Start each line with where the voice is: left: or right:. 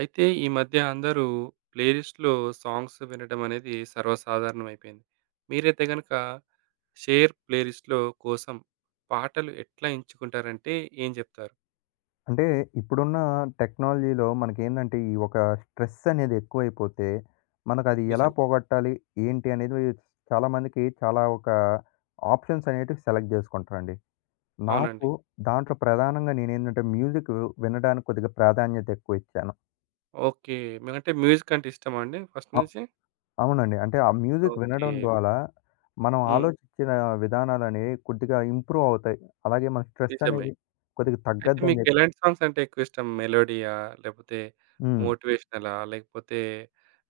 right: అయితే ఈ మధ్య అందరూ ప్లేలిస్ట్‌లో సాంగ్స్ వినడమనేది సర్వసాధారణం అయిపేంది. మీరయితే గనక, షేర్ ప్లేలిస్ట్‌లో కోసం, పాటలు ఎట్లా ఎంచుకుంటారంటే ఏం జెప్తారు?
left: అంటే ఇప్పుడున్న టెక్నాలజీలో మనకేందంటే, ఈ ఒక స్ట్రెసనేది ఎక్కువైపోతే, మనకది ఎలా
right: నిజం.
left: పోగొట్టాలి? ఏంటి అనేది చాలామందికి చాలా, ఒక ఆప్షన్సనేటివి సెలెక్ట్ జేసుకుంటారంండి. నాకు
right: అవునండి.
left: దాంట్లో ప్రధానంగా నేనేందంటే, మ్యూజిక్కు వినడానికి కొద్దిగా ప్రాధాన్యత ఎక్కువిచ్చాను.
right: ఓకే. మీరంటే మ్యూజికంటే ఇష్టమాండి? ఫస్ట్
left: ఆ!
right: నుంచి.
left: అవునండి. అంటే ఆ మ్యూజిక్
right: ఓకే.
left: వినడం ద్వారా, మనం
right: హ్మ్.
left: ఆలోచించిన విధానాలనేవి కొద్దిగా ఇంప్రూవవుతాయి. అలాగే మన
right: నిజమే.
left: స్ట్రెసనేది కొద్దిగా
right: అయితే
left: తగ్గద్దని జెప్పి
right: మీకేలాంటి సాంగ్సంటే ఎక్కువిష్టం? మెలోడియా లేపోతే
left: హ్మ్.
right: మోటివేషనలా లేకపోతే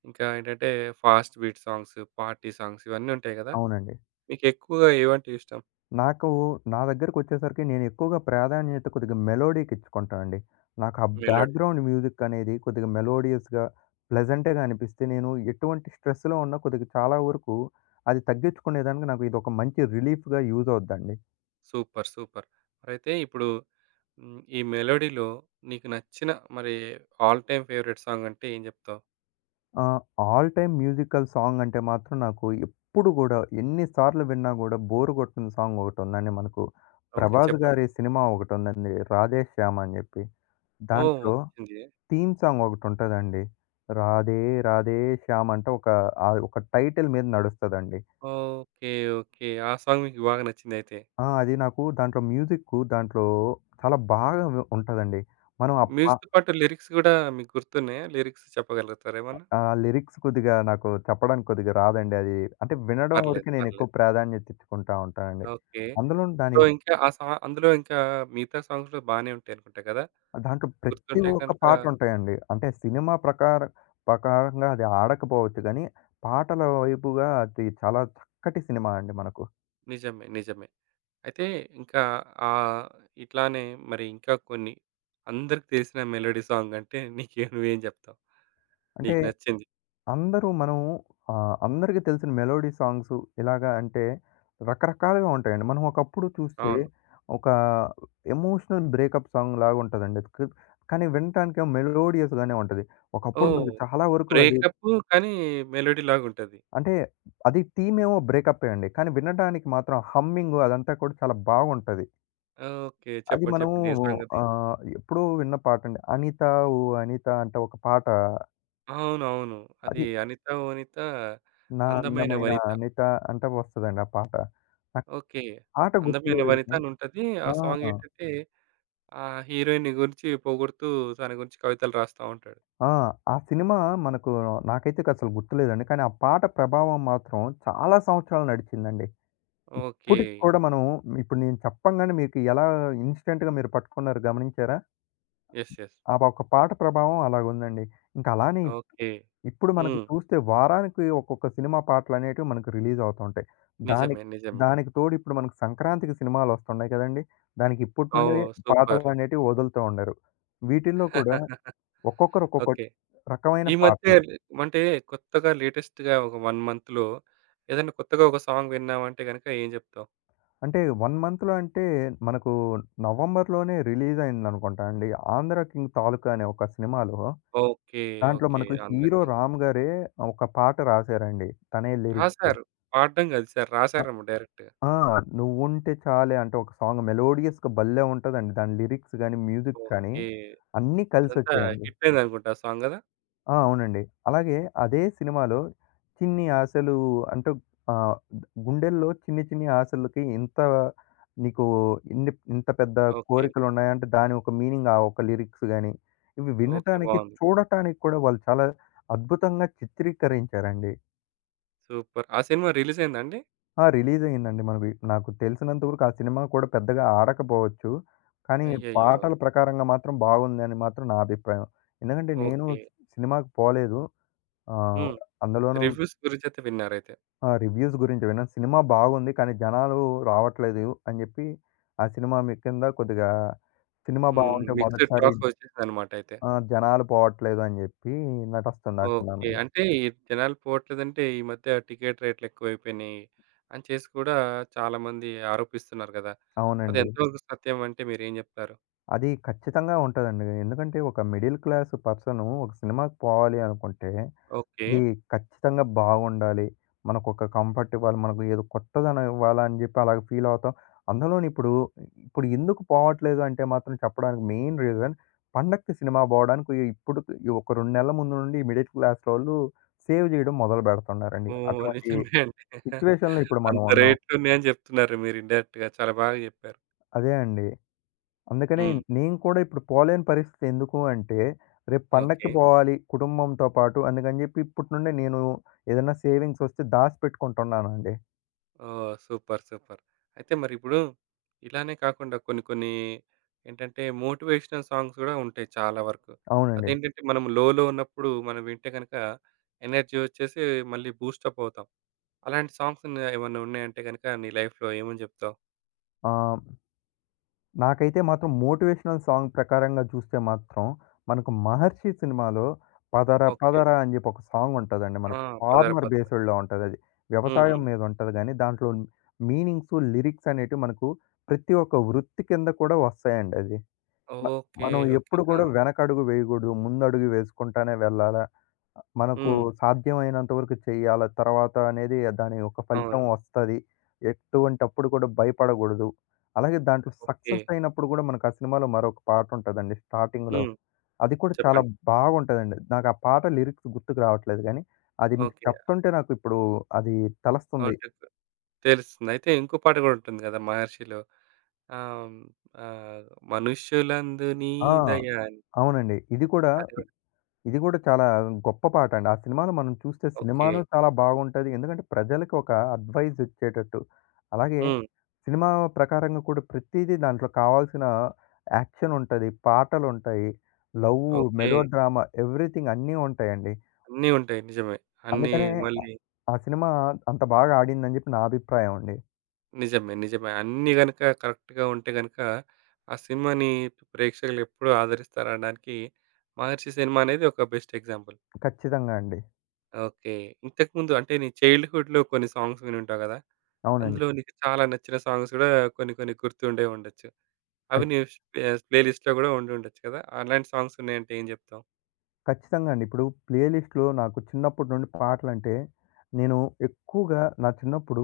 right: ఇంకా ఏంటంటే ఫాస్ట్‌బీట్ సాంగ్స్, పార్టీ సాంగ్స్ ఇవన్ని ఉంటాయి గదా!
left: అవునండి.
right: మీకు ఎక్కువగా ఏవంటే ఇష్టం?
left: నాకు, నా దగ్గరకొచ్చేసరికి నేనేక్కువగా ప్రాధాన్యత కొద్దిగా మెలోడీకిచ్చుకుంటానండి. నాకు ఆ
right: మేలోడి.
left: బ్యాక్‌గ్రౌండ్ మ్యూజికనేది కొద్దిగా మెలోడియస్‌గా, ప్లెజెంటేగానిపిస్తే, నేను ఎటువంటి స్ట్రెస్‌లో ఉన్నా, కొద్దిగా చాలా వరకు అది తగ్గించుకునేదానికి నాకు ఇదొక మంచి రిలీఫ్‌గా యూజవుద్దండి.
right: Super super. మరయితే ఇప్పుడు, హ్మ్. ఈ మెలోడీలో నీకు నచ్చిన, మరి ఆల్ టైమ్ ఫేవరెట్ సాంగంటే ఏం చెప్తావు?
left: ఆ! ఆల్ టైమ్ మ్యూజికల్ సాంగంటే మాత్రం, నాకు ఎప్పుడు గూడా, ఎన్ని సార్లు విన్నా గూడా, బోర్ గొట్టని సాంగోకటి ఉందండి. మనకు
right: ఓకే.
left: 'ప్రభాస్'
right: చెప్పండి.
left: గారి సినిమా ఒకటుందండి. 'రాధే శ్యామ్' అని జెప్పి.
right: ఓహ్!
left: దాంట్లో
right: [unintelligible]
left: తీమ్ సాంగోకటి ఉంటదండి. రాధే రాధే శ్యామంట ఒక ఆ ఒక టైటిల్ మీద నడుస్తదండి.
right: ఓకే. ఓకే. ఆ! సాంగ్ మీకు, బాగా నచ్చిందయితే.
left: ఆ! అది నాకు దాంట్లో మ్యూజిక్కు, దాంట్లో చాలా బాగా వి ఉంటదండి. మనం అప్ప
right: మ్యూజిక్‌తో పాటు, లిరిక్స్ గూడా, మీకు గుర్తున్నాయా? లిరిక్స్ చెప్పగలుగుతార ఏమన్నా?
left: ఆ! లిరిక్స్ కొద్దిగా, నాకు చెప్పడానికి కొద్దిగా రాదండి. అది అంటే, వినడం
right: పర్లేదు.
left: వరకే
right: పర్లేదు.
left: నేనేక్కువ ప్రాధాన్యత ఇచ్చుకుంటా ఉంటానండి.
right: ఓకే.
left: అందులోను దాని
right: సో,
left: యొక్క
right: ఇంకా ఆ! సా అందులో ఇంకా, మిగతా సాంగ్స్‌ గూడా బానే ఉంటాయినుకుంటా గదా!
left: దాంట్లో ప్రతి
right: గుర్తుంటే
left: ఒక్క
right: కనక
left: పాటుంటాయండి. అంటే సినిమా ప్రకారం ప్రకారంగా అది ఆడకపోవచ్చు గాని, పాటల వైపుగా అది చాలా చక్కటి సినిమాండి మనకు.
right: నిజమే. నిజమే. అయితే ఇంకా ఆహ్, ఇట్లానే మరి ఇంకా కొన్ని, అందరికి తెలిసిన మెలోడీ సాంగంటే నీకేం నువ్వేం జేప్తావు?
left: అంటే
right: నీకు నచ్చింది.
left: అందరూ మనం ఆహ్, అందరికి తెలిసిన మెలోడీ సాంగ్స్ ఇలాగా అంటే, రకరకాలుగా ఉంటాయండి. మనం ఒకప్పుడు చూస్తే
right: అవును.
left: ఒక ఎమోషనల్ బ్రేకప్ సాంగులాగా ఉంటదండి. క్ కాని, వింటానికెమో మెలోడియస్‌గానే ఉంటది. ఒకప్పుడు
right: ఓహ్!
left: మనకి చాలా వరకు అది
right: బ్రేకప్పు కాని, మెలోడీ లాగూంటది.
left: అంటే అది, తిమేమో బ్రేకప్పే అండి. కాని, వినడానికి మాత్రం హమ్మింగు అదంతా కూడా, చాలా బాగుంటది.
right: ఓకే.
left: అది
right: చెప్పండి.
left: మనము
right: చెప్పండి. ఏ సాంగాది?
left: ఆహ్, ఎప్పుడూ విన్న పాటండి. 'అనిత ఓ అనిత' అంటే ఒక పాట
right: అవునవును. అది
left: అది
right: 'అనిత ఓ అనిత
left: 'నా
right: అందమైన
left: అందమైన
right: వనిత.'
left: అనిత' అంటే వస్తదండి ఆ పాట. ఆ
right: ఓకే.
left: పాట
right: అందమైన
left: గుర్తులేదండి.
right: వనితానుంటది. ఆ
left: ఆ!
right: సాంగేంటంటే ఆహ్, హీరోయిన్ని గురించి పోగొడుతూ తన గురించి కవితలు రాస్తా ఉంటాడు.
left: ఆ! ఆ సినిమా మనకు నాకైతేసలు గుర్తులేదండి. కానీ ఆ పాట ప్రభావం మాత్రం చాలా సంవత్సరాలు నడిచిందండి. ఇప్పుటికి
right: ఓకే.
left: కూడా మనం ఇప్పుడు నేను చెప్పంగానే మీకు ఎలా ఇన్స్టెంట్‌గా మీరు పట్టుకున్నారు గమనించారా?
right: యెస్. యెస్.
left: ఆ! ఒక పాట ప్రభావం అలాగుందండి. ఇంక అలానే
right: ఓకే.
left: ఇప్పుడు మనకు
right: హ్మ్.
left: చూస్తే వారానికి ఒక్కొక్క సినిమా పాటలనేటివి మనకు రిలీజ్ అవుతా ఉంటాయి. దాని
right: నిజమే. నిజమే.
left: దానికి తోడు ఇప్పుడు మనకు సంక్రాంతికి సినిమాలోస్తున్నాయి కదండీ! దానికి ఇప్పటి నుండే
right: ఓహ్! సూపర్.
left: పాటలనేటివి వదులుతూ ఉండారు. వీటిల్లో కూడా ఒక్కొక్కరు ఒక్కొక్క
right: ఓకే.
left: రకమైన
right: ఈ మధ్య‌
left: పాటలు.
right: ఏమంటే కొత్తగా లేటెస్ట్‌గా ఒక 1 మంత్‌లో ఏదైనా కొత్తగా ఒక సాంగ్ విన్నాావంటే గనుక ఏం జెప్తావు?
left: అంటే 1 మంత్‌లో అంటే మనకు నవంబర్‌లోనే రిలీజయిందనుకుంటా అండి. 'ఆంధ్రకిింగ్ తాలూకా' అనే ఒక సినిమాలో
right: ఓకే.
left: దాంట్లో
right: ఓకే.
left: మనకు హీరో
right: 'ఆంధ్రకింగ్.'
left: 'రామ్' గారే ఒక పాట రాశారండి. తనే లిరిక్స్.
right: రాసారు. పాడ్డం గాదు, ఈసారి
left: ఆ
right: రాసారేమో డైరెక్ట్‌గా.
left: ఆ! 'నువ్వుంటే చాలే' అంటే ఒక సాంగ్ మెలోడియస్‌గా భల్లే! ఉంటదండి. దాని లిరిక్స్ గాని, మ్యూజిక్ కానీ
right: ఓకే.
left: అన్నీ
right: అదంతా
left: కలిసొచ్చాయండి.
right: హిటయిందనుకుంటా ఆ సాంగ్ గదా!
left: ఆ! అవునండి. అలాగే అదే సినిమాలో చిన్ని‌ ఆశలు అంటే ఆహ్, గు గుండెల్లో చిన్ని చిన్ని ఆశలకి ఎంత నీకు ఇన్ని ఇంత పెద్ద
right: ఓకే.
left: కోరికలు ఉన్నాయాంటే, దాని ఒక మీనింగ్ ఆ ఒక్క లిరిక్స్‌ గాని, ఇవి
right: ఓకే.
left: వినటానికి,
right: బావుంది.
left: చూడటానికి కూడా వాళ్ళు చాలా అద్భుతంగా చిత్రీకరించారండి.
right: సూపర్! ఆ సినిమా రిలీజ్ అయిందాండి?
left: ఆ! రిలీజ్ అయిందండి. మనవి నాకు తెలిసినంత వరకు ఆ సినిమా కూడా పెద్దగా ఆడకపోవచ్చు. కానీ,
right: అయ్యయ్యో!
left: పాటల ప్రకారంగా మాత్రం బాగుందని మాత్రం నా అభిప్రాయం. ఎందుకంటే నేను
right: ఓకే.
left: సినిమాకి పోలేదు. ఆహ్,
right: హ్మ్.
left: అందులోనూ
right: రివ్యూస్ గురించియితే విన్నారైతే.
left: ఆ రివ్యూస్ గురించి విన్న సినిమా బాగుంది. కానీ, జనాలు రావట్లేదు అని జెప్పి ఆ సినిమా మీకిింద కొద్దిగా సినిమా
right: హ్మ్.
left: బావుంటె మొదటిసారి
right: మిక్స్‌డ్‌టాక్స్ వచ్చేసిందనమాట అయితే.
left: ఆహ్, జనాలు పోవట్లేదని జెప్పి, నటస్తంది ఆ సినిమా
right: ఓకే.
left: మీద.
right: అంటే ఈ జనాలు పోట్లేదంటే, ఈ మధ్య టికెట్ రేట్లు ఎక్కువైపోయినాయి. అని చేసి కూడా చాలామంది ఆరోపిస్తున్నారు గదా! అది
left: అవునండి.
right: ఎంతవరకు సత్యం అంటే మీరేం జెప్తారు?
left: అది ఖచ్చితంగా ఉంటదండి. ఎందుకంటే ఒక మిడిల్ క్లాస్ పర్సను ఒక సినిమాకి పోవాలి అనుకుంటే,
right: ఓకే.
left: అది ఖచ్చితంగా బాగుండాలి. మనకొక కంఫర్ట్ ఇవ్వాలి. మనకు ఏదో కొత్తదనం ఇవ్వాలని జెప్పి అలాగా ఫీల్ అవుతాం. అందులోని ఇప్పుడు, ఇప్పుడు ఎందుకు పోవట్లేదు అంటే మాత్రం చెప్పడానికి మెయిన్ రీజన్ పండకి సినిమా బోవడానికి ఇ ఇప్పుడు ఒక 2 నెలల ముందు నుండి మిడిల్ క్లాసోళ్ళు సేవ్ జేయడం మొదలుబెడుతున్నారండి.
right: ఓహ్!
left: అటువంటి
right: నిజమే అండి.
left: సిచ్యువేషన్‌లో ఇప్పుడు మనం
right: అంత
left: ఉన్నాం.
right: రేట్లు ఉన్నాయని జెప్తున్నారు. మీరు ఇన్‌డై‌రెక్ట్‌గా చాలా బాగా జెప్పారు.
left: అదే అండి. అందుకనే
right: హ్మ్.
left: నేను కూడా ఇప్పుడు పోలేని పరస్థితి ఎందుకు అంటే, రేపు పండక్కి
right: ఓకే.
left: బోవాలి, కుటుంబంతో పాటు అందుకని జెప్పి, ఇప్పటినుండే నేను ఏదైనా సేవింగ్స్ ఒస్తే దాసిపెట్టుకుంటున్నానండి.
right: ఓహ్! సూపర్. సూపర్. అయితే మరిప్పుడు, ఇలానే కాకుండా కొన్ని, కొన్ని ఏంటంటే మోటివేషనల్ సాంగ్స్ గూడా ఉంటాయి చాలా వరకు.
left: అవునండి.
right: అదేంటంటే, మనం లోలో ఉన్నప్పుడు. మనం వింటే గనుక, ఎనర్జీ వచ్చేసి, మళ్ళీ బూస్టపవుతాం. అలాంటి సాంగ్సున్నాయా? ఏమన్నా ఉన్నాయంటే గనుక నీ లైఫ్‌లో ఏమని జేప్తావు?
left: ఆ! నాకైతే మాత్రం మోటివేషనల్ సాంగ్ ప్రకారంగా చూస్తే మాత్రం, మనకు 'మహర్షి' సినిమాలో 'పదర
right: ఓకే.
left: పదర' అని జేప్పి ఒక సాంగుంటదండి.
right: ఆ!
left: మనకు
right: పదరా
left: ఫార్మర్
right: పదరా.
left: బేస్‌డ్‌లో ఉంటది. అది
right: హ్మ్.
left: వ్యవసాయం
right: హ్మ్.
left: మీద ఉంటది గాని, దాంట్లో మీనింగ్స్ లిరిక్సనేటివి, మనకు ప్రతి ఒక్క వృత్తి కింద కూడా వస్తాయండి అది. మ
right: ఓకే.
left: మనం
right: ఓకే.
left: ఎప్పుడు కూడా
right: ఆ!
left: వెనకడుగు వేయగూడదు, ముందడుగే వేసుకుంటానే వెళ్ళాలా? ఆహ్, మనకు
right: హ్మ్.
left: సాధ్యమైనంత వరకు చేయాల, తర్వాత అనేది దానియొక్క ఫలితం
right: అవును.
left: వస్తది. ఎటువంటప్పుడు కూడా భయపడకూడదు. అలాగే దాంట్లో
right: ఓకే.
left: సక్సెసయినప్పుడు గూడా, మనకా సినిమాలో మరొక పాట ఉంటదండి స్టార్టింగ్‌లో.
right: హ్మ్.
left: అది కూడా చాలా
right: చెప్పండి.
left: బావుంటదండి. నాకా పాట లిరిక్స్ గుర్తుకు రావట్లేదు గాని, అది మీకు
right: ఓకే.
left: చెప్తుంటే నాకిప్పుడు అది తెలస్తుంది.
right: ఆంటెక్సు తెలుస్తుంది. అయితే ఇంకో పాట గూడా ఉంటుంది కదా! 'మహర్షిలో'. అవు ఆహ్,
left: ఆ!
right: మనుషులందునీదయాన్
left: అవునండి. ఇది కూడా,
right: అదిరో.
left: ఇద్ ఇది కూడా, చాలా గొప్ప పాటండి. ఆ సినిమాలో మనం చూస్తే,
right: ఓకే.
left: సినిమాను చాలా బాగుంటది. ఎందుకంటే ప్రజలకొక అడ్వైజిచ్చేటట్టు. అలాగే,
right: హ్మ్.
left: సినిమా ప్రకారంగా కూడా ,ప్రతీది దాంట్లో కావాల్సిన యాక్షనుంటది. పాటలుంటాయి. Love, melo
right: okay.
left: డ్రామా ఎవ్రీథింగన్నీ ఉంటాయండి.
right: అన్ని ఉంటాయి. నిజమే. అన్నీ
left: అందుకనే
right: మళ్ళీ
left: ఆ సినిమా, అంత బాగాడిందని జేప్పి నా అభిప్రాయం అండి.
right: నిజమే. నిజమే. అన్నీ గనుక కరెక్ట్‌గా ఉంటే గనుక, ఆ సినిమాని ప్రేక్షకులు ఎప్పుడు ఆదరిస్తారనడానికి 'మహర్షి' సినిమా అనేది ఒక బెస్ట్ ఎగ్జాంపుల్.
left: ఖచ్చితంగా అండి.
right: ఓకే. ఇంతకుముందు అంటే నీ చైల్డ్‌హుడ్‌లో కొన్ని సాంగ్స్ వినుంటావు కదా!
left: అవునండి.
right: అందులో నీకు చాలా నచ్చిన సాంగ్స్ గూడా కొన్ని కొన్ని గుర్తుండే ఉండొచ్చు. అవి నీ స్ప ప్లే‌లిస్ట్‌లో గూడా ఉండి ఉండొచ్చు కదా! అలాంటి సాంగ్స్ ఉన్నాయంటే ఏం చెప్తావు?
left: ఖచ్చితంగా అండి. ఇప్పుడు ప్లే‌లిస్ట్‌లో నాకు చిన్నప్పటి నుండి పాటలంటే నేను ఎక్కువగా నా చిన్నప్పుడు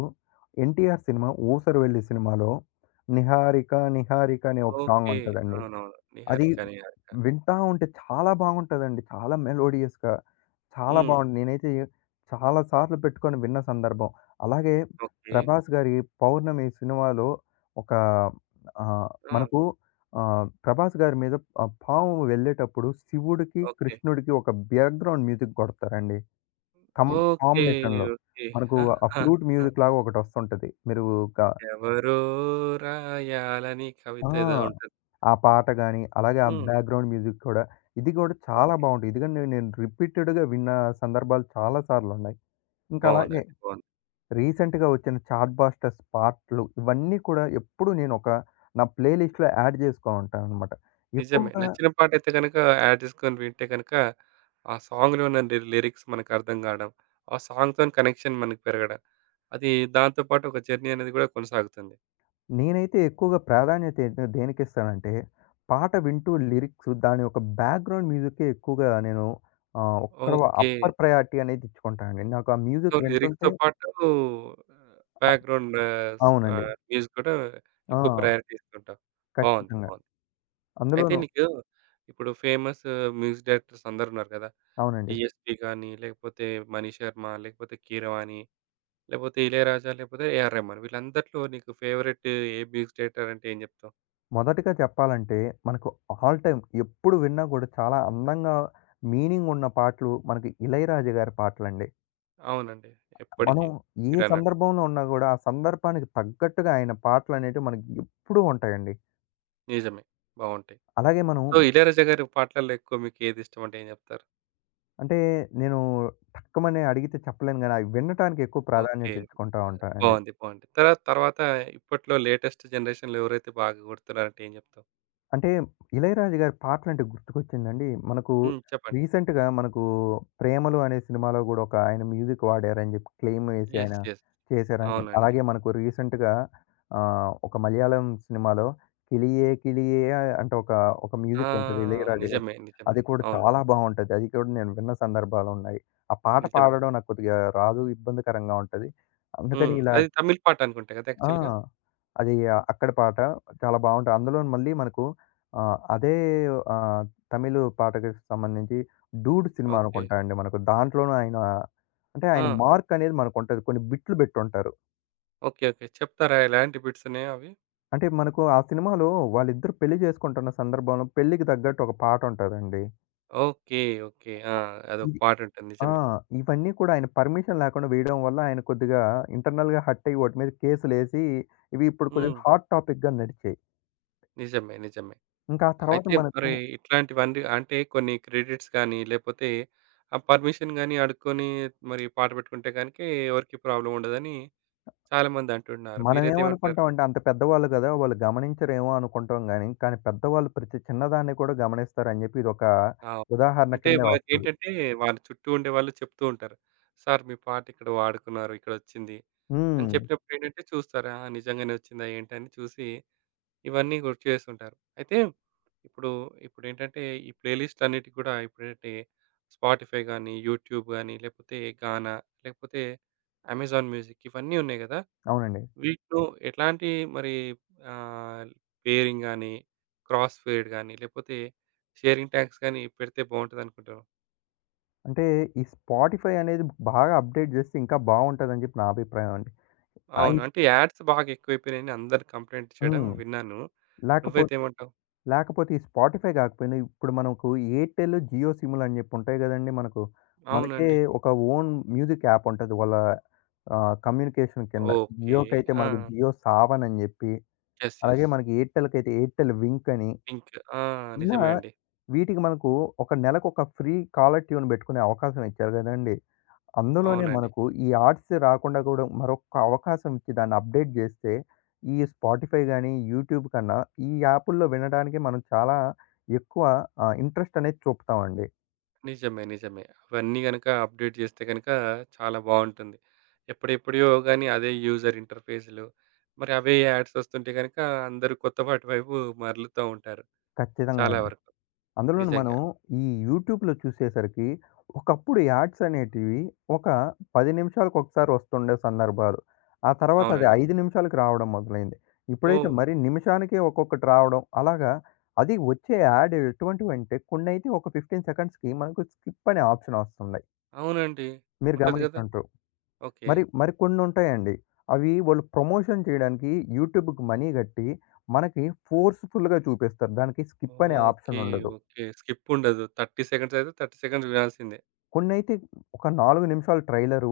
left: 'ఎన్‌టి‌ర్' సినిమా 'ఊసర‌విల్లి' సినిమాలో 'నిహారిక నిహారిక' అనే ఒక సాంగ్
right: ఓకే.
left: ఉంటదండి.
right: అవునవును.
left: అది
right: 'నిహారిక నిహారిక.'
left: వింటా ఉంటే చాలా బాగుంటదండి. చాలా మెలోడియస్‌గా చాలా
right: హ్మ్.
left: బాగుంది. నేనైతే చాలా సార్లు పెట్టుకొని విన్న సందర్భం, అలాగే
right: ఓకే.
left: 'ప్రభాస్' గారి 'పౌర్ణమి' సినిమాలో ఒక ఆహ్,
right: ఆ!
left: మనకు ఆహ్, 'ప్రభాస్' గారి మీద ఆ పాము వెళ్ళేటప్పుడు శివుడికి,
right: ఓకే.
left: కృష్ణుడికి ఒక బ్యాక్‌గ్రౌండ్ మ్యూజిక్ కొడతారండి. కం
right: ఓకే.
left: కాంబినేషన్‌లో
right: ఓకే.
left: మనకు ఆ ప్లూట్ మ్యూజిక్‌లాగా ఒకటొస్తుంటది. మీరు గ
right: ఎవరో రాయాలని
left: ఆ!
right: కవిత ఏదో ఉంటది.
left: ఆ పాట గాని, అలాగే ఆ
right: హ్మ్.
left: బ్యాక్‌గ్రౌండ్ మ్యూజిక్ కూడా, ఇది కూడా చాలా
right: ఓకే.
left: బాగుంటాయి. ఎదుకంటే నేను రిపీటేట్‌గా విన్న సందర్భాలు చాలా సార్లున్నాయి. ఇంకా అలాగే
right: బావుందండి. బావుంది.
left: రీసెంట్‌గా వచ్చిన చాట్ బాస్టర్స్ పాట‌లు ఇవన్నీ కూడా ఎప్పుడూ నేను ఒక నా ప్లే‌లిస్ట్‌లో యాడ్ చేసుకో ఉంటాననమాట.
right: నిజమే.
left: ఎక్కువగా
right: నచ్చిన పాటైతే గనుక యాడ్ జేసుకొని వింటే గనుక, ఆ సాంగ్‌లో ఉన్న నిరి లిరిక్స్ మనకు అర్థం కాడం. ఆ సాంగ్‌‌తోని కనెక్షన్ మనకి పెరగడం. అది దాంతో పాటు ఒక జర్నీ అనేది కూడా కొనసాగుతుంది.
left: నేనైతే ఎక్కువగా ప్రాధాన్యత ఏంటంటే దేనికిస్తానంటే పాట వింటూ లిరిక్సు దాని యొక్క బ్యాక్‌గ్రౌండ్ మ్యూజికే ఎక్కువగా నేను ఆహ్, ఒక్కరు
right: ఓకే.
left: Upper priority అనేదిచ్చుకుంటానండి. నాకా
right: సో
left: మ్యూజిక్ వింటుంటే
right: లిరిక్స్‌తో పాటూ ఆహ్, బ్యాక్‌గ్రౌండు స్
left: అవునండి.
right: ఆహ్, మ్యూజిక్‌ కూడా ఎక్కువ
left: ఆ!
right: ప్రయారిటీ ఇస్తుంటావు. బావుంది.
left: ఖచ్చితంగా.
right: బావుంది. అయితే
left: అందులోను
right: నీకు ఇప్పుడు ఫేమసు మ్యూజిక్ డైరెక్టర్స్ అందరున్నారు గదా!
left: అవునండి.
right: 'డీఎస్‌పీ' గానీ లేకపోతే 'మణిశర్మ' లేకపోతే 'కీరవాణి' లేకపోతే 'ఇళయరాజ' లేకపోతే 'ఏఆర్ రెహ్మాన్' వీళ్ళందటిలో నీకు ఫేవరెటు ఏ మ్యూజిక్ డైరెక్టర్ అంటే ఏం జెప్తావు?
left: మొదటిగా జెప్పాలంటే మనకు ఆల్ టైమ్ ఎప్పుడు విన్నా గూడా చాలా అందంగా మీనింగున్న పాటలు మనకి 'ఇళయరాజ' గారి పాటలండి.
right: అవునండి.
left: మనం
right: ఎప్పటికి.
left: ఏ
right: మీరన్నట్టు.
left: సందర్భంలో ఉన్నా గూడా ఆ సందర్భానికి తగ్గట్టుగా అయన పాటలనేటివి మనకు ఎప్పుడూ ఉంటాయండి.
right: నిజమే. బావుంటాయి.
left: అలాగే మనం
right: సో 'ఇళయరాజ' గారి పాటల్లో ఎక్కువ మీకేదిష్టం అంటే ఏం జెప్తారు?
left: అంటే నేను టక్కుమని అడిగితే చెప్పలేనుగానీ అవి వినటానికి ఎక్కువ ప్రాధాన్యత
right: ఓకే.
left: ఇచ్చుకుంటా
right: ఆ!
left: ఉంటానండి.
right: బావుంది. బావుంది. తర్వా తర్వాత ఇప్పట్లో లేటెస్టు జనరేషన్‌లో ఎవరైతే బాగా గొడుతున్నారంటే ఏం జెప్తావు?
left: అంటే 'ఇళయరాజు' గారి పాటలు అంటే గుర్తుకొచ్చిందండి. మనకు
right: హ్మ్. చెప్పండి.
left: రీసెంట్‌గా మనకు 'ప్రేమలు' అనే సినిమాలో గుడా ఒక ఆయన మ్యూజిక్ వాడారని చెప్పి
right: యస్.
left: క్లెయమెసాయినా
right: యస్.
left: చేశారని.
right: అవునండి.
left: అలాగే మనకు రీసెంట్‌గా ఆహ్, ఒక మలయాళం సినిమాలో 'కిలియే కిలియే' ఆహ్, అంటే ఒక, ఒక
right: ఆ!
left: మ్యూజికుంటది. 'ఇళయ‌రాజు' గా‌రిది
right: నిజమే. నిజమే.
left: అది కూడా
right: అవును.
left: చాలా బావుంటది. అది కూడా నేను విన్న సందర్భాలున్నాయి. ఆ పాట
right: నిజమే.
left: పాడడం నాకు కొద్దిగా రాదు. ఇబ్బందికరంగా ఉంటది. అందుకని
right: హ్మ్.
left: ఇలా
right: అది తమిళ్ పాటనుకుంటా ‌గ‌దా!
left: ఆ!
right: యాక్ఛువల్‌గా.
left: అది అక్కడి పాట. చాలా బావుoటాయి. అందులోను మళ్ళీ మనకు ఆహ్, అదే ఆహ్, తమిళు పాటకి సంబంధించి 'డూడ్' సినిమా
right: ఓకే.
left: అనుకుంటా అండి మనకు. దాంట్లోనూ ఆయన అంటే ఆయన
right: ఆ!
left: మార్క్ అనేది మనకు ఉంటది. కొన్ని బిట్లు బెట్టుంటారు.
right: ఓకే. ఓకే. చెప్తారా? ఎలాంటి బి‌ట్సున్నాయో అవి.
left: అంటే మనకు ఆ సినిమాలో వాళ్ళిద్దరు పెళ్లి చేసుకుంటున్న సందర్భంలో పెళ్ళికి తగ్గట్టు ఒక పాట ఉంటదండి.
right: ఓకే. ఓకే. ఆ! అదొక
left: ఇది
right: పాటుంటుంది.
left: ఆ!
right: నిజమే.
left: ఇవన్నీ కూడా ఆయన పర్మిషన్ లేకుండా వేయడం వల్ల ఆయన కొద్దిగా ఇంటర్నల్‌గా హర్ట్ అయ్యి వాటి మీద కేసులేసి ఇవి ఇప్పుడు కొద్దిగా
right: హ్మ్.
left: హాట్ టాపిక్‌గా నడిచాయి.
right: నిజమే. నిజమే.
left: ఇంకా ఆ తర్వాత
right: అయితే
left: మనకు
right: మరి ఇట్లాంటివన్నీ అంటే కొన్ని క్రెడిట్స్ కానీ లేపోతే ఆ పర్మిషన్ గాని అడుక్కొని మరి పాట పెట్టుకుంటే గానికి ఎవరికీ ప్రాబ్లమ్ ఉండదని చాలామంది అంటున్నారు.
left: మనం
right: మీరైతేమంటారు?
left: ఎమనుకుంటామంటే అంత పెద్దవాళ్ళు గ‌దా! వాళ్ళు గమనించరేమో అనుకుంటాం గానీ, కానీ పెద్దవాళ్ళు ప్రతి చిన్నదాన్ని కూడా గమనిస్తారని చెప్పి ఇదొక
right: ఆ‌!
left: ఉదాహరణ
right: అంటే
left: కిందే వస్తది.
right: వారికేంటంటే వాళ్ళ చుట్టూ ఉండేవాాళ్ళు చెప్తూ ఉంటారు. సార్ మీ పాట ఇక్కడ వాడుకున్నారు. ఇక్కడొచ్చింది. అని
left: హ్మ్.
right: చెప్పినప్పుడు ఏంటంటే చూస్తారు. ఆహ్, నిజంగానే వచ్చిందా? ఏంట అని చూసి ఇవన్నీ గుర్తు చేస్తుంటారు. అయితే ఇప్పుడు ఇప్పుడేంటంటే ఈ ప్లే లిస్ట్‌లన్నిటి ‌గుడా ఇప్పుడంటే స్పాటిఫైగాని యూట్యూబ్ గాని లేపోతే గానా లేకపోతే అమెజాన్ మ్యూజిక్ ఇవన్నీ ఉన్నాయి‌ గ‌దా!
left: అవునండి.
right: వీటిలో ఎట్లాంటి మరి ఆహ్, పేరింగ్‌గాని క్రాస్ ఫేర్డ్ గాని లేకపోతే షేరింగ్‌టాక్స్‌గాని పెడితే బావుంటది అనుకుంటారు.
left: అంటే ఈ స్పాటిఫై అనేది బాగా అప్‌డేట్ చేస్తే ఇంకా బావుంటదని చెప్పి నా అభిప్రాయమండి. ఆ!
right: అవును.
left: ఈ
right: అంటే యాడ్స్ బాగా ఎక్కువైపోయినాయిని అందరి కంప్లెయింట్ చేయడం
left: హ్మ్.
right: విన్నాను.
left: లేకపోతే
right: నువ్వైతేమంటావు?
left: లేకపోతే ఈ స్పాటిఫై గాకపోయిన ఇప్పుడు మనకు ఎయిర్టెల్, జియో సిములని చెప్పి ఉంటాయి కదండీ మనకు. మనకే
right: అవునండి.
left: ఒక ఓన్ మ్యూజిక్ యాప్ ఉంటది. వాళ్ళ ఆహ్, కమ్యూనికేషన్ కింద.
right: ఓకే.
left: జియో‌కైతే మనకు
right: ఆ!
left: జియో సావన్ చెప్పి.
right: యెస్. యెస్.
left: అలాగే మనకి ఎయిర్టెల్‌కైతే ఎయిర్టెల్ వింకని.
right: పింక్ ఆ!
left: ఇలా
right: నిజమే అండి.
left: వీటికి మనకు ఒక నెలకొక ఫ్రీ కాలర్‌టూన్ పెట్టుకునే అవకాశం ఇచ్చారు కదండీ! అందులోనే
right: అవునండి.
left: మనకు ఈ ఆర్ట్స్ రాకుండా గూడా మరొక్క అవకాశం ఇచ్చి దాన్ని అప్‌డేట్ జేస్తే ఈ స్పాటిఫై గానీ, యూట్యూబ్ కన్నా ఈ యాపులో వినడానికి మనం చాలా ఎక్కువ ఆహ్, ఇంట్రెస్ట్ అనేది చూపుతామండి.
right: నిజమే. నిజమే. అవన్నీ గనుక అప్‌డేట్ చేస్తే గనుక, చాలా బావుంటుంది. ఎప్పుడు ఎప్పుడియో‌గాని అదే యూజర్ ఇంటర్‌పేజ్‌లు మరి అవే యాడ్స్ వస్తుంటే గనుక అందరూ కొత్తవాటు వైపు మరలుతా ఉంటారు.
left: ఖచ్చితంగా
right: చాలా
left: అండి.
right: వరకు.
left: అందులోన మనం
right: నిజంగా.
left: ఈ యూట్యూబ్‌లో చూసేసరికి ఒకప్పుడు యాడ్స్ అనేటివి ఒక 10 నిమిషాలకు ఒకసారి వస్తుండే సందర్భాలు. ఆ! తర్వాత అది
right: అవునండి.
left: 5 నిమిషాలకు రావడం మొదలైంది. ఇప్పుడైతే
right: ఓహ్!
left: మరి నిమిషానికే ఒక్కొక్కటి రావడం, అలాగా అది వచ్చే యాడ్ ఎటువంటివంటే కొన్నైతే ఒక 15 సెకండ్స్‌కి మనకు స్కిప్ అనే ఆప్షన్ వస్తున్నాయి.
right: అవునండి.
left: మీరు
right: ఉంటది కదా!
left: గమనిచంట్టు.
right: ఓకే.
left: మరి మరి కొన్ని ఉంటాయండి. అవి వాళ్ళు ప్రమోషన్ చేయడానికి యూట్యూబ్‌కి మనీ కట్టి, మనకి ఫోర్స్ ఫుల్‌గా చూపిస్తారు. దానికి స్కిప్ అనే
right: ఓకే.
left: ఆప్షనుండదు.
right: ఓకే. స్కిప్పుండదు. 30 సెకండ్స్ అయితే, 30 సెకండ్స్ చూడాల్సిందే.
left: కొన్నైతే ఒక 4 నిమిషాలు ట్రైలరు,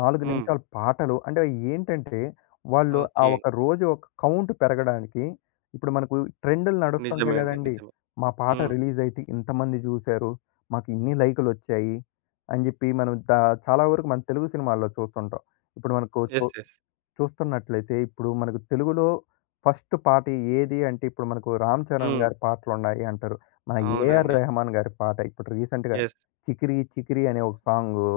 left: 4
right: హ్మ్.
left: నిమిషాల పాటలు అంటేవి ఏంటంటే, వాళ్ళు ఆ
right: ఓకే.
left: ఒక రోజు ఒక కౌంట్ పెరగడానికి, ఇప్పుడు మనకు ట్రెండులు
right: నిజమే
left: నడుస్తుంటాయి
right: అండి.
left: కదండీ!
right: నిజమే.
left: మా పాట
right: హ్మ్.
left: రిలీజయితే ఇంతమంది చూసారు. మాకిన్ని లైకులోచ్చాయి. అని జెప్పి మనం దా చాలా వరకు మన తెలుగు సినిమాల్లో చూస్తుంటాం. ఇప్పుడు మనకు చూ
right: యెస్. యెస్.
left: చూస్తున్నట్లయితే, ఇప్పుడు మనకు తెలుగులో ఫస్ట్ పాట ఏది అంటే, ఇప్పుడు మనకు 'రామ్ చరణ్'
right: హ్మ్.
left: గారి పాటలున్నాయి అంటారు. మన 'ఏఆర్
right: అవునండి.
left: రెహమాన్' గారి పాట ఇప్పుడు రీసెంట్‌గా.
right: యెస్.
left: 'చికిరి చికిరి' అనే ఒక సాంగు.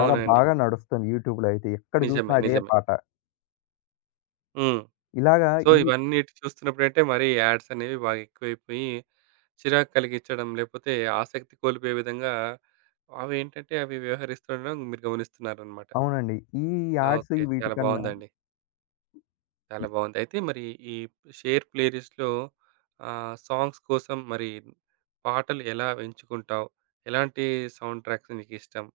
left: చాలా బాగా నడుస్తుంది యూట్యూబ్‌లో అయితే. ఎక్కడ
right: నిజమే,
left: చూసినా అదే
right: నిజమే.
left: పాట.
right: హ్మ్.
left: ఇలాగా
right: సో,
left: ఈ
right: ఇవన్నీ ఇటు చూస్తున్నప్పుడంటే మరీ యాడ్స్ అనేవి బాగా ఎక్కువైపోయి. చిరాకు కలిగిచ్చడం, లేపోతే ఆసక్తి కోల్పోయే విధంగా, అవేంటంటే అవి వ్యవహరిస్తుండడం మీరు గమనిస్తున్నారనమాట.
left: అవునండి. ఈ యాడ్స్ ఈ
right: ఓకే. చాలా
left: వీటికన్నా
right: బావుందండి. చాలా బావుంది. అయితే మరి ఈ షేర్ ప్లేరిస్ట్‌‌లో, ఆహ్, సాంగ్స్ కోసం మరి పాటలు ఎలా ఎంచుకుంటావు, ఎలాంటి సౌండ్ ట్రాక్స్ర్ మీకిష్టం.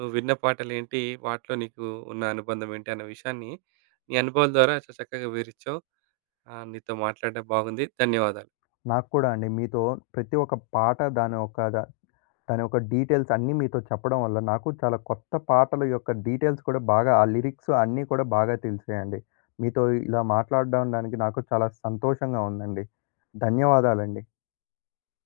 right: నువ్విన్న పాటలు ఏంటి, వాటిలో నీకు ఉన్న అనుబంధం ఏంటి, అన్న విషయాన్ని, నీ అనుభవాల ద్వారా చా చక్కగా వివరించావు. ఆహ్, నీతో మాట్లాడడం బాగుంది. ధన్యవాదాలు.
left: నాకు కూడా అండి. మీతో ప్రతి ఒక్క పాట, దాని ఒక ద దాని యొక్క డీటెయిల్స్ అన్నీ మీతో చెప్పడం వల్ల నాకు చాలా కొత్త పాఠల యొక్క డీటెయిల్స్ కూడా బాగా ఆ లిరిక్సు అన్నీ కూడా బాగా తెలిసాయండి. మీతో ఇలా మాట్లాడడండానికి నాకు చాలా సంతోషంగా ఉందండి. ధన్యవాదాలండి.